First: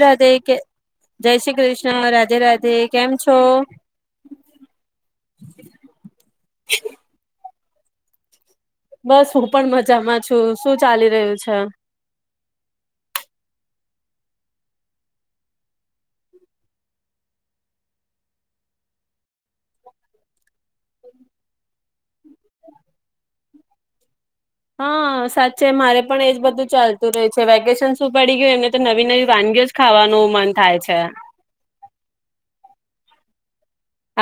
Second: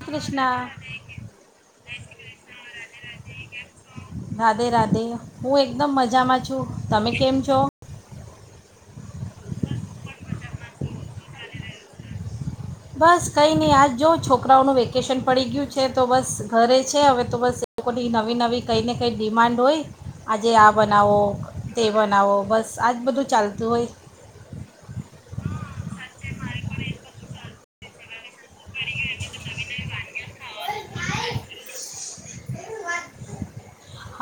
રાધે કૃષ્ણ કે જય શ્રી કૃષ્ણ રાધે રાધે કેમ છો? રાધે રાધે હું એકદમ મજામાં છું. તમે કેમ છો? બસ હું પણ મજામાં છું. શું ચાલી રહ્યું છે? બસ કંઈ નહીં આજ જો છોકરાઓનું વેકેશન પડી ગયું છે તો બસ ઘરે છે હવે તો બસ એ લોકોની નવી નવી કંઈ ને કંઈ ડિમાન્ડ હોય આજે આ બનાવો. તે બનાવો બસ આજ બધું ચાલ તું હોય. હા સાચ છે મારે પણ એજ બધું ચાલતું રહે છે વેકેશન શું પડી ગયું એમને તો નવી નવી વાનગીઓ જ ખાવાનું મન થાય છે.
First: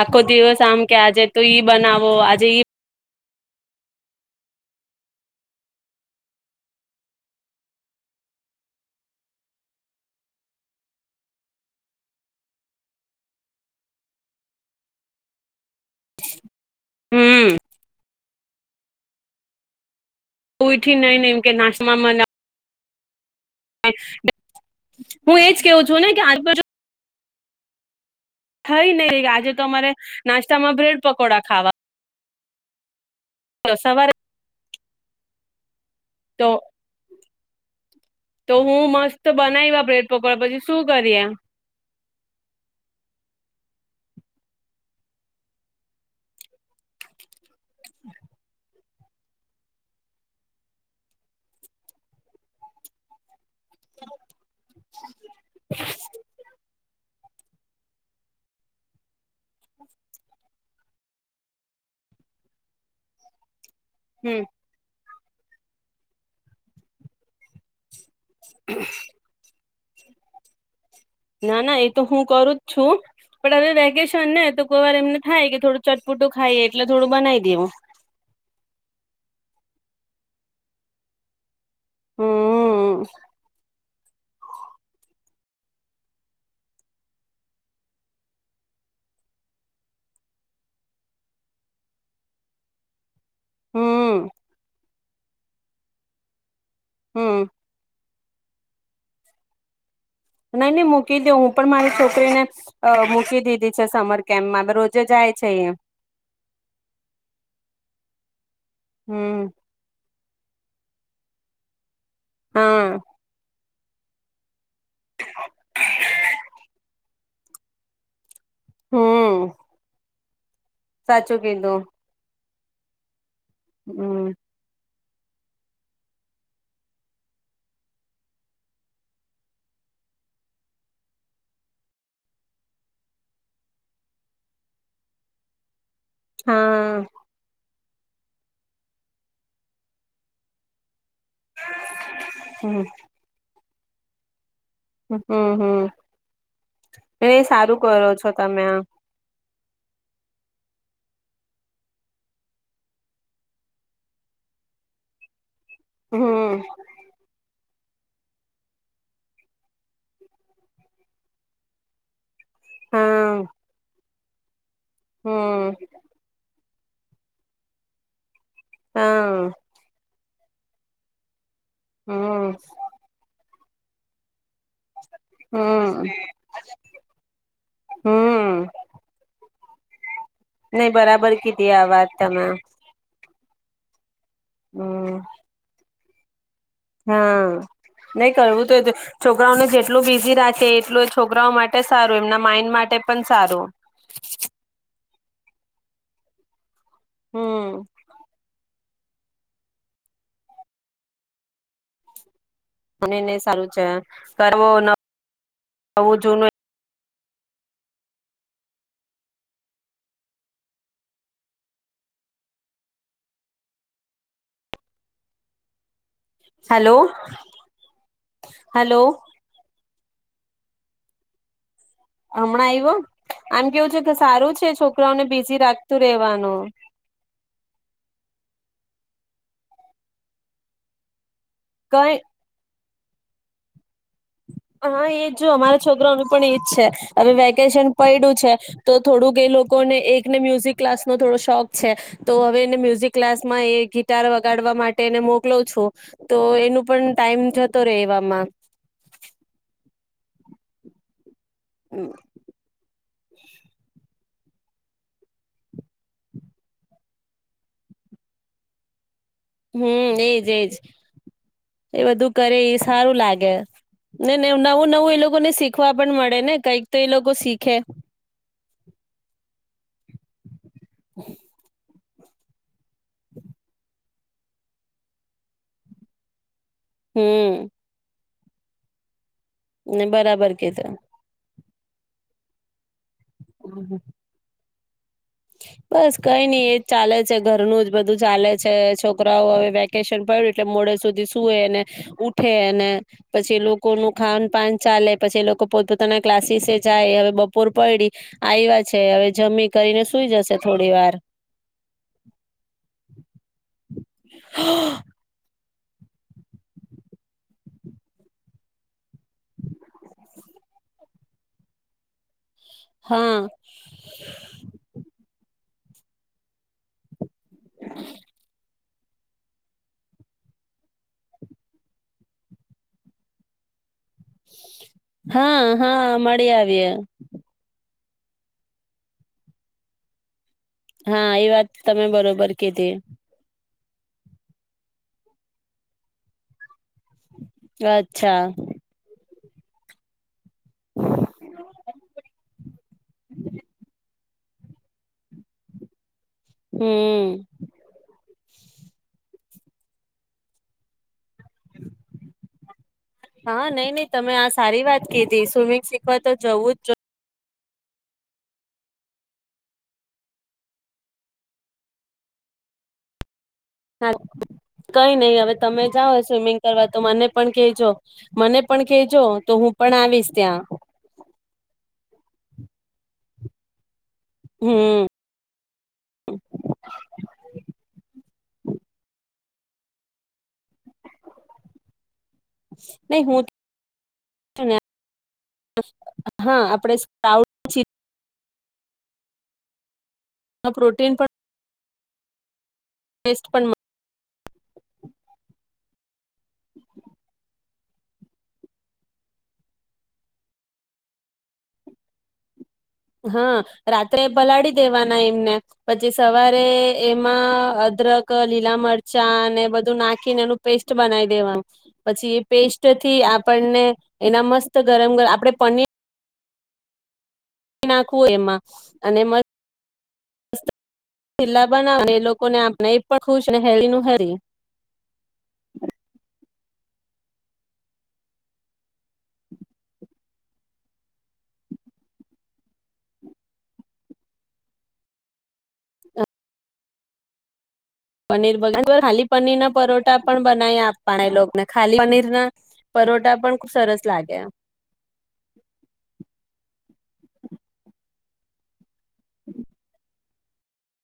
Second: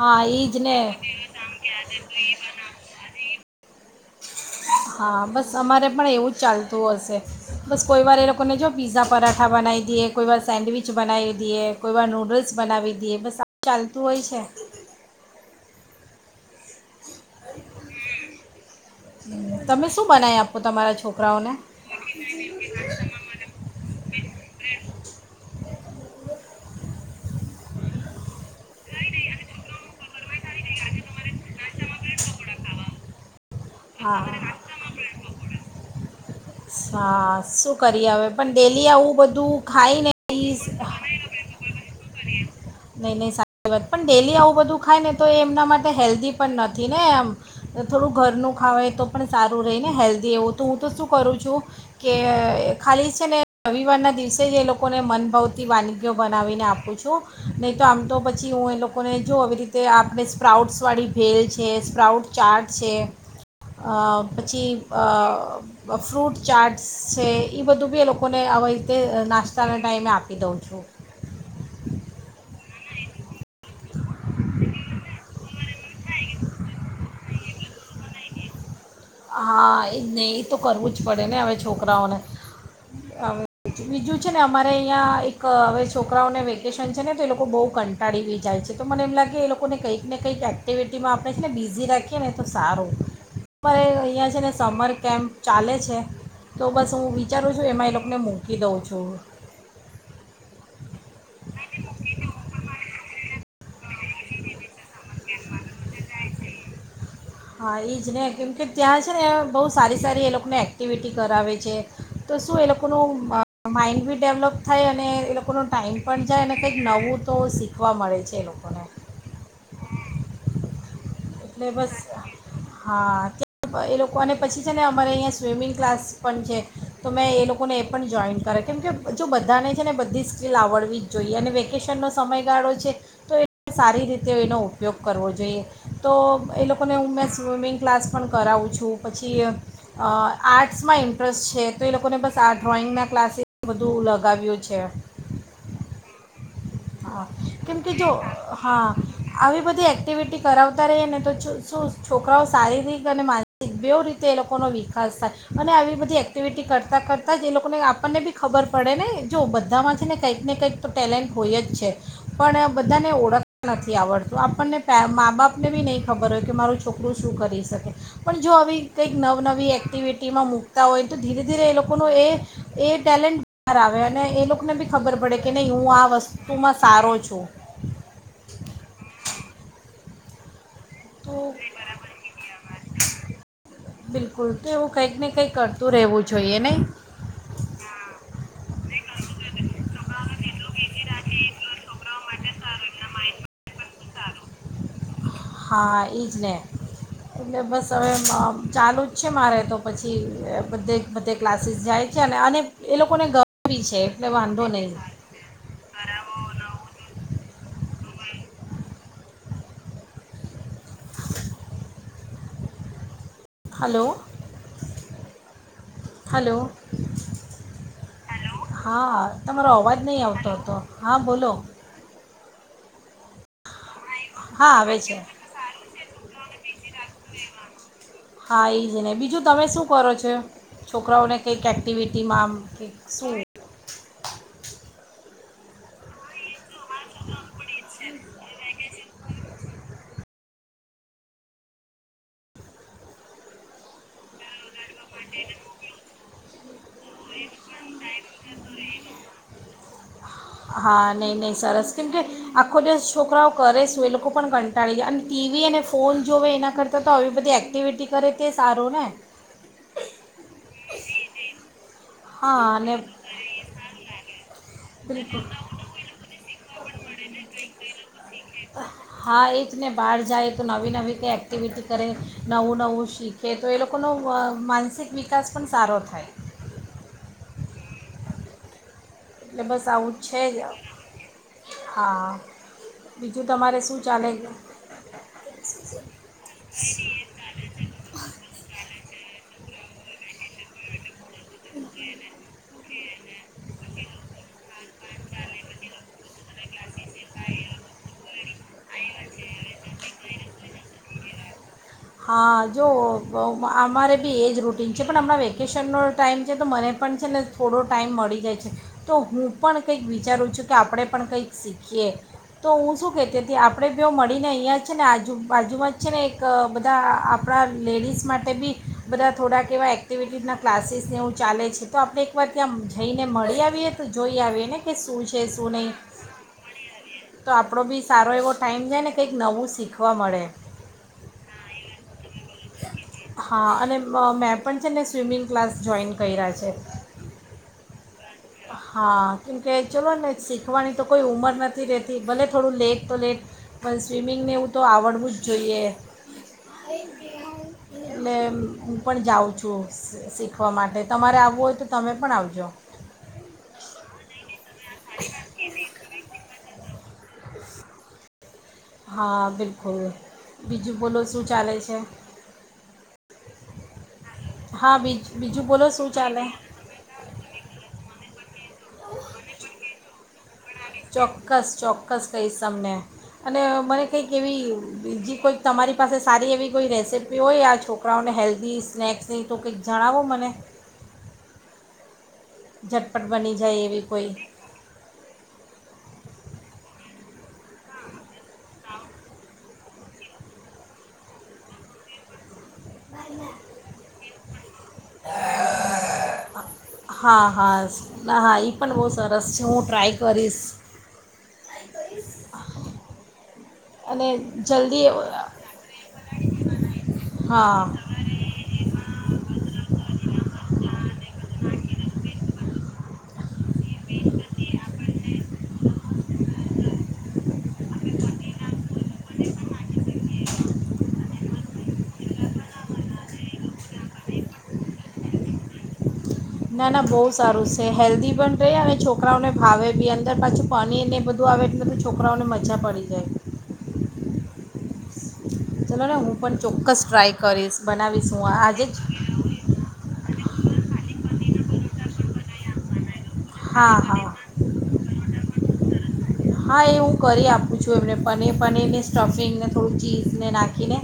આખો એ દિવસ જ ને આમ કે આજે તો ઈ બનાવો આજે ઈ હા બસ અમારે પણ એવું જ ચાલતું હશે બસ કોઈ વાર એ લોકોને જો પીઝા પરાઠા બનાવી દઈએ કોઈવાર સેન્ડવીચ બનાવી દઈએ કોઈવાર નૂડલ્સ બનાવી દઈએ બસ આ ચાલતું હોય છે. હમ તમે શું બનાવી આપો તમારા ઉઠી નઈ ને એમ છોકરાઓને. કે નાસ્તામાં મને હું એજ. કેવું છું ને કે આજુ થઈ નહ આજે તમારે નાસ્તામાં બ્રેડ પકોડા ખાવા. સવારે હા. તો સા શું કરી હવે પણ તો હું ડેલી આવું મસ્ત બધું બનાવ્યા ખાય બ્રેડ ને પકોડા બી પછી શું કરીએ? નહી નહી સારી વાત પણ ડેલી આવું બધું ખાય ને તો એ એમના માટે હેલ્ધી પણ નથી, ને એમ થોડું ઘરનું ખવા તો પણ સારું રહી ને હેલ્ધી એવું તો હું તો શું કરું છું કે ખાલી છે ને રવિવારના દિવસે જ એ લોકોને મનભાવતી વાનગીઓ બનાવીને આપું છું. તો નહીં તો આમ તો પછી હું એ લોકોને જોઉં આવી રીતે આપણે સ્પ્રાઉટ્સ વાળી ભેલ છે, સ્પ્રાઉટ ચાર્ટ છે. અ હમ પછી ફ્રૂટ ચાટ્સ છે, એ બધું બી એ લોકો એ લોકો ને આવી રીતે નાસ્તો ચાના ટાઈમે આપી દઉં છું. ના ના એ તો હું કરું જ છું પણ હવે વેકેશન ને તો કોઈ વાર એમને થાય કે થોડું ચટપટું ખાઈ એટલે થોડું બનાવી દેવું. હા એજ ને એ તો કરવું જ પડે ને હવે છોકરાઓ હમ છકરાઓને, બીજું છે ને અમારે અહીંયા ક હવે છોકરાઓને વેકેશન છે ને તો એ લોકો બહુ કંટાળી બી જાય છે તો મને એમ લાગે એ લોકોને કંઈક ને કંઈક એક્ટિવિટીમાં આપણે છે, ને બિઝી રાખીએ ને તો સારું. તમારે હમ અહિયાં છે ને સમર કેમપ ચાલે છે. તો બસ હું હમ વિચારું છું એમાં એ લોકો મે મૂકી દઉં છું. નહી નહી મૂકી દે. હું પણ મારી છોકરીને અહ મૂકી દીધી. છે સમર કેમ્પમાં અબ રોજે જાય છે એ. હા, ઈજને કેમ કે ત્યાં છે ને હમ બહુ સારી સારી એ લોક મે એક્ટિવિટી કરાવે છે. તો શું એ લોકો હા નું મા માઇન્ડ બી ડેવલપ થાય અને એ લોકોનો ટાઈમ પણ જાય અને કંઈક નવું તો શીખવા મળે છે એનું. હમ્મ. સાચું એટલે કીધું. બસ હા કે એ હમ પાય મારે અહીંયા સ્વિમિંગ ક્લાસ પણ છે તો મેં એ લોકોને એ પણ જોઈન કરે કેમ કે જો બધાને છે ને બધી સ્કિલ આવડવી જ જોઈએ અને વેકેશનનો સમયગાળો છે તો એ સારી રીતે એનો ઉપયોગ કરવો જોઈએ. તો એ લોકોને હા હું મેં સ્વિમિંગ ક્લાસ પણ કરાવું છું પછી અહ આર્ટસ માં ઈંન ટ્રસ્ટ છે તો એ લોકોને બસ આ ડ્રોઈંગના ક્લાસી બધું લગાવ્યું છે હમ્મ હમ્મ. હા કેમ કે જો તમે આ હા. આવી બધી એક્ટિવિટી કરાવતા રહીએ ને તો છુ શું છોકરાઓ શારીરિક અને માનસિક બેવ રીતે એ લોકોનો વિકાસ થાય. અને આવી બધી હમ એક્ટિવિટી કરતાં કરતાં જ એ લોકો કોને આપણને બી ખબર પડે ને જો બધામાં છે ને કંઈક ને કંઈક તો ટેલેન્ટ હોય જ. છે. પણ બધાને હા ઓળખતા નથી આવડ તો આપણને મા હમ બાપની નહીં ખબર હોય કે મારું છોકરું શું કરી શકે. પણ જો આવી કંઈક હા નવનવી એક્ટિવિટ એમાં મૂકતા હોય તો ધીરે ધીરે એ લોકોનો એ હમ એ ટેલેન્ટ બાર આવે ને એ લોક અમને બી ખબર પડે કે નહી હું આ હમ વસ્ત ઉમાં સારો છું. હમ નહી બરાબર તો કીધી આ વાત તમે. બિલકુલ તો એવું કંઈક હમ ને કંઈક કર. શું રહેવું જોઈએ નહી? હા નહી કરવું તો છોકરાઓને જેટલું બિઝી રાખે એટલું છોકરાઓ માટે સારું એમના માઈન્ડ માટે પણ સારું. હા ઈજ ને એટલે હમ બસ [inaudible] ચાલુ જ છે મારે તો પછી બધે બધે ક્લાસીસ જાય છે ને અને એ નહી લોકોને નહી ગમે સારું બી છે એટલે કર વાંધો નહીં [inaudible] નવું જૂનું.. hello. [inaudible] Hello hello hello hello હા તમારો અવાજ. નહીં આવતો હતો હા બોલો હમણાં આયવો? આમ કેવું છે કે સારું હા છે આવે છોકરાઓને બીઝી રાખ.. [inaudible] રેવાનું. હા એ જ ને બીજું તમે શું કરો છો? છોકરાઓને.. એક એક કઈ એકક્ટિવિટીમાં આમ કે [inaudible] હા એજ જો અમારા છોકરાઓનું પણ એજ છે હવે વેકેશન પયડુ છે તો થોડુંક એ લોકો ને એકને મ્યુઝિક ક્લાસ નો થોડો શોખ છે, તો હવે એને મ્યુઝિક ક્લાસમાં એ ગિટાર વગાડવા માટે તેને મોકલો છું. તો એનું પણ ટાઈમ જતો રહેે એવામાં. હા નહી, નહી સરસ ટલે કે આ આખો દિવસ છોકરાઓ કરે સું એ લોકો પણ કંટાળી જાય, અને ટીવી અને ફોન જોવે એના કરતાં તો આવી બધી એક્ટિવિટી કરે તે સારું ને. હમ્મ એજ એજ. એ બધું કરે હા એ અને સારું લાગે, ને ન નવું-નવું એ બિલકુલ લોકોને શીખવા પણ મળે ને કાઈક. તો એ લોકો સીખે. ઈજને બહાર જાય તો નવી-નવી કાઈ એક્ટિવિટી કરે નવું નવું શીખે તો એ લોકોનો મ માનસિક વિકાસ પણ સારો થાય. હમ્મ. એટલે બસ આવું છે બરાબર જ. કીધું હા બીજું તમારે હમ શું ચાલે બસ કઈ નઈ એજ ચાલે છે ઘરનું જ બધું ચાલે છે છોકરી. હવે વેકેશન પડ્યું એટલે મોડે સુધી સુએ ને ઉઠે અને પછી લોકો નું ખાન પાાન ચાલે પછી લોકો પોતપોતાના ક્લાસી જાય હવે બપોર પડી આવ્યા છે હવે જમી કરીને ઈ જશે થોડી વાર હા જો અમારે બી એજ રૂટીન છે પણ હમણાં વેકેશનનો ટાઈમ છે તો મને પણ છે ને થોડો ટાઈમ મળી જાય છે તો હું પણ કંઈક વિચારું છું કે આપણે પણ કંઈક શીખીએ તો હું શું હા કહેતી હતી આપણે બ મળીને અહીં જ છે ને આજુ બાજુમાં જ છે ને એક તો આપ આપણા લેડીઝ માટે બી બધા થોડાક એવા એક્ટિવિટીઝના ક્લાસીસને એવુ ચાલે છે તો આપણે એકવાર ત્યાં જઈને મળી આવીએ જોઈ આવીને કે શું છે હા શું નહી હા મળી આવીએ તો આપડો બી સારો એવો ટાઈમ જાય ને કંઈક નવું શીખવા મળે. હા એ વાત તમે બરોબર કીધી. હા અને મેં પણ છે ને સ્વિમિંગ ક્લાસ જોઈન કર્યા છે. [unintelligible] હા. કે ચલોને કાઈક સીખ લખવાની તો કોઈ ઉંમર નથી રહેતી, ભલે થોડું લેટ તો લેટ બસ સ્વિમિંગને એવું તો આવડવું જ જોઈએ. હમ એટલે હું પણ જાઉં છું. હું શીખવા માટે તમારે આવવું હોય તો તમે પણ આવજો. હા નહી, નહી તમે આ સારી વાત કીધી સ્વિમિંગ શીખવા તો જવું જ જો હા બિલકુલ. બીજું બોલો શું ચાલે છે? હા. હા કઈ બીજ નહી હવે બીજું તમે બોલો શું જાઓ ચાલે સ્વિમિંગ કરવા તો મને પણ કેજો. મને પણ કેજો તો હું પણ આવીશ ત્યાં. ચોક્કસ-ચોક્કસ કહીશ. તમને અને મને કેક એવી હમ બીજી કોઈક તમારી પાસે સારી એવી કોઈ રેસીપી હોય આ છોકરાઓને હેલ્ધી સ્નેક્સની તો કેક જણાવો મને. ઝટપટ નહી હું બની જાય એવી કોઈ હા આપણે [unintelligible] [unintelligible] પ્રોટીન પણ ટેસ્ટ પણ મ હા હા ના હા એ પણ બહુ સરસ છે. હું ટ્રાય કરીશ. હા. રાત્રે અને પલાડી જલ્દી દેવાના એમને પછી સવારે એમાં હા અદરક લીલા મર ચા ને બધું નાખી ને એનું પેસ્ટ બનાવી દેવાનું પછી એ પેસ્ટ થી આપણને એના મસ્ત ગરમ ગ આપડે પની નાખવું એમાં અને મ થીલા બનાવને એ લોકોને આપ એ પણ ખુશ હેરી નું હેરી. ના ના બહુ સારું છે. હેલ્ધી પણ રહે અને છોકરાઓને ભાવે બી. અંદર પાછું પનીર એ બધું આવે એટલે તો છોકરાઓને મજા પડી જાય. ચલો ને હું પણ ચોક્કસ ટ્રાય કરીશ. બનાવીશ હું પનીર બગ આજે જ [inaudible] ખાલી પનીર ના પરોટા પણ બનાવી આપવાના એ લોકો. ખાલી પનીર ના પરોટા. પણ ખુબ હા સરસ હા લાગે. હા એ હું કરી આપું છું એમને પની-પનીર ને સ્ટફિંગને, થોડું ચી ને નાખીને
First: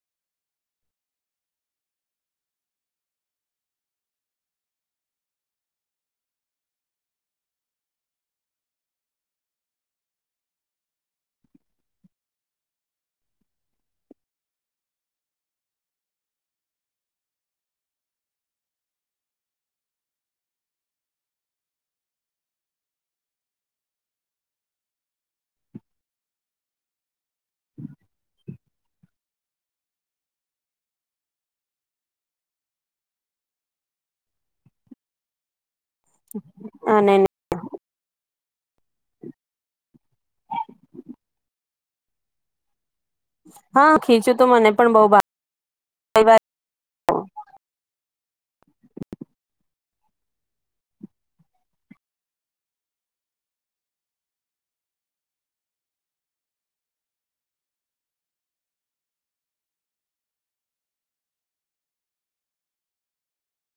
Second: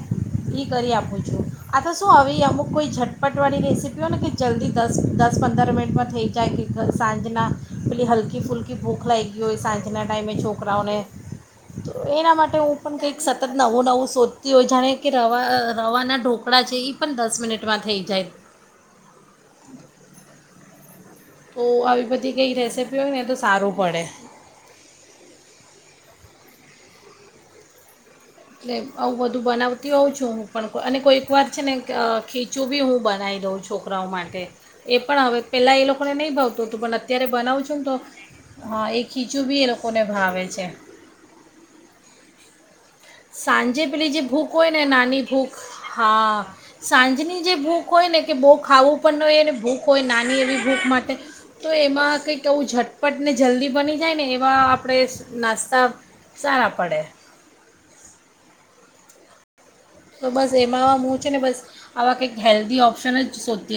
એ કરી આપું છું. આ તો શું હવે એ અમુક કોઈ ઝટપટવાળી રેસીપી હોય ને કે જલ્દી દસ દસ પંદર મિનિટમાં થઈ જાય, કે સાંજના પેલી હલકી ફૂલકી ભૂખ લાગી ગઈ હોય સાંજના ટાઈમ છોકરાઓને તો એના માટે હું પણ કંઈક સતત નવું નવું શોધતી હોય, જાણે કે રવા-રવાના ઢોકળા છે એ પણ દસ મિનિટમાં થઈ જાય. તો આવી બધી કઈ રેસીપી હોય ને તો સારું પડે. લે આવું બધું બનાવતી હોઉં છું હું પણ અને કોઈક વાર છે ને અહ ખીચું બી હું બનાઈ દઉં છોકરાઓ માટે, એ પણ હવે પેલા એ લોક આપણે નહી ભાવતુ હતું પણ અને અત્યારે બનાવું છું તો હા એ ખીચું બી એ લોકોને ભાવે છે. સાંજે હા પેલી જે ખીચું તો ભૂખ હોય મને ને પણ બહુ નાની ભાવે ભૂખ હા સાંજની જે ભૂખ હોય ને, કે બહુ ખાવું પણ હોય એને ભૂખ હોય નાની એવી ભૂખ માટે તો એમાં કંઈક એવું ઝટપટ ને જલ્દી બની જાય ને એવા આપણે નાસ્તા સારા પડે. તો બસ એમાં હું છે ને બસ આવા કંઈક હેલ્ધી ઓપ્શન જ શોધતી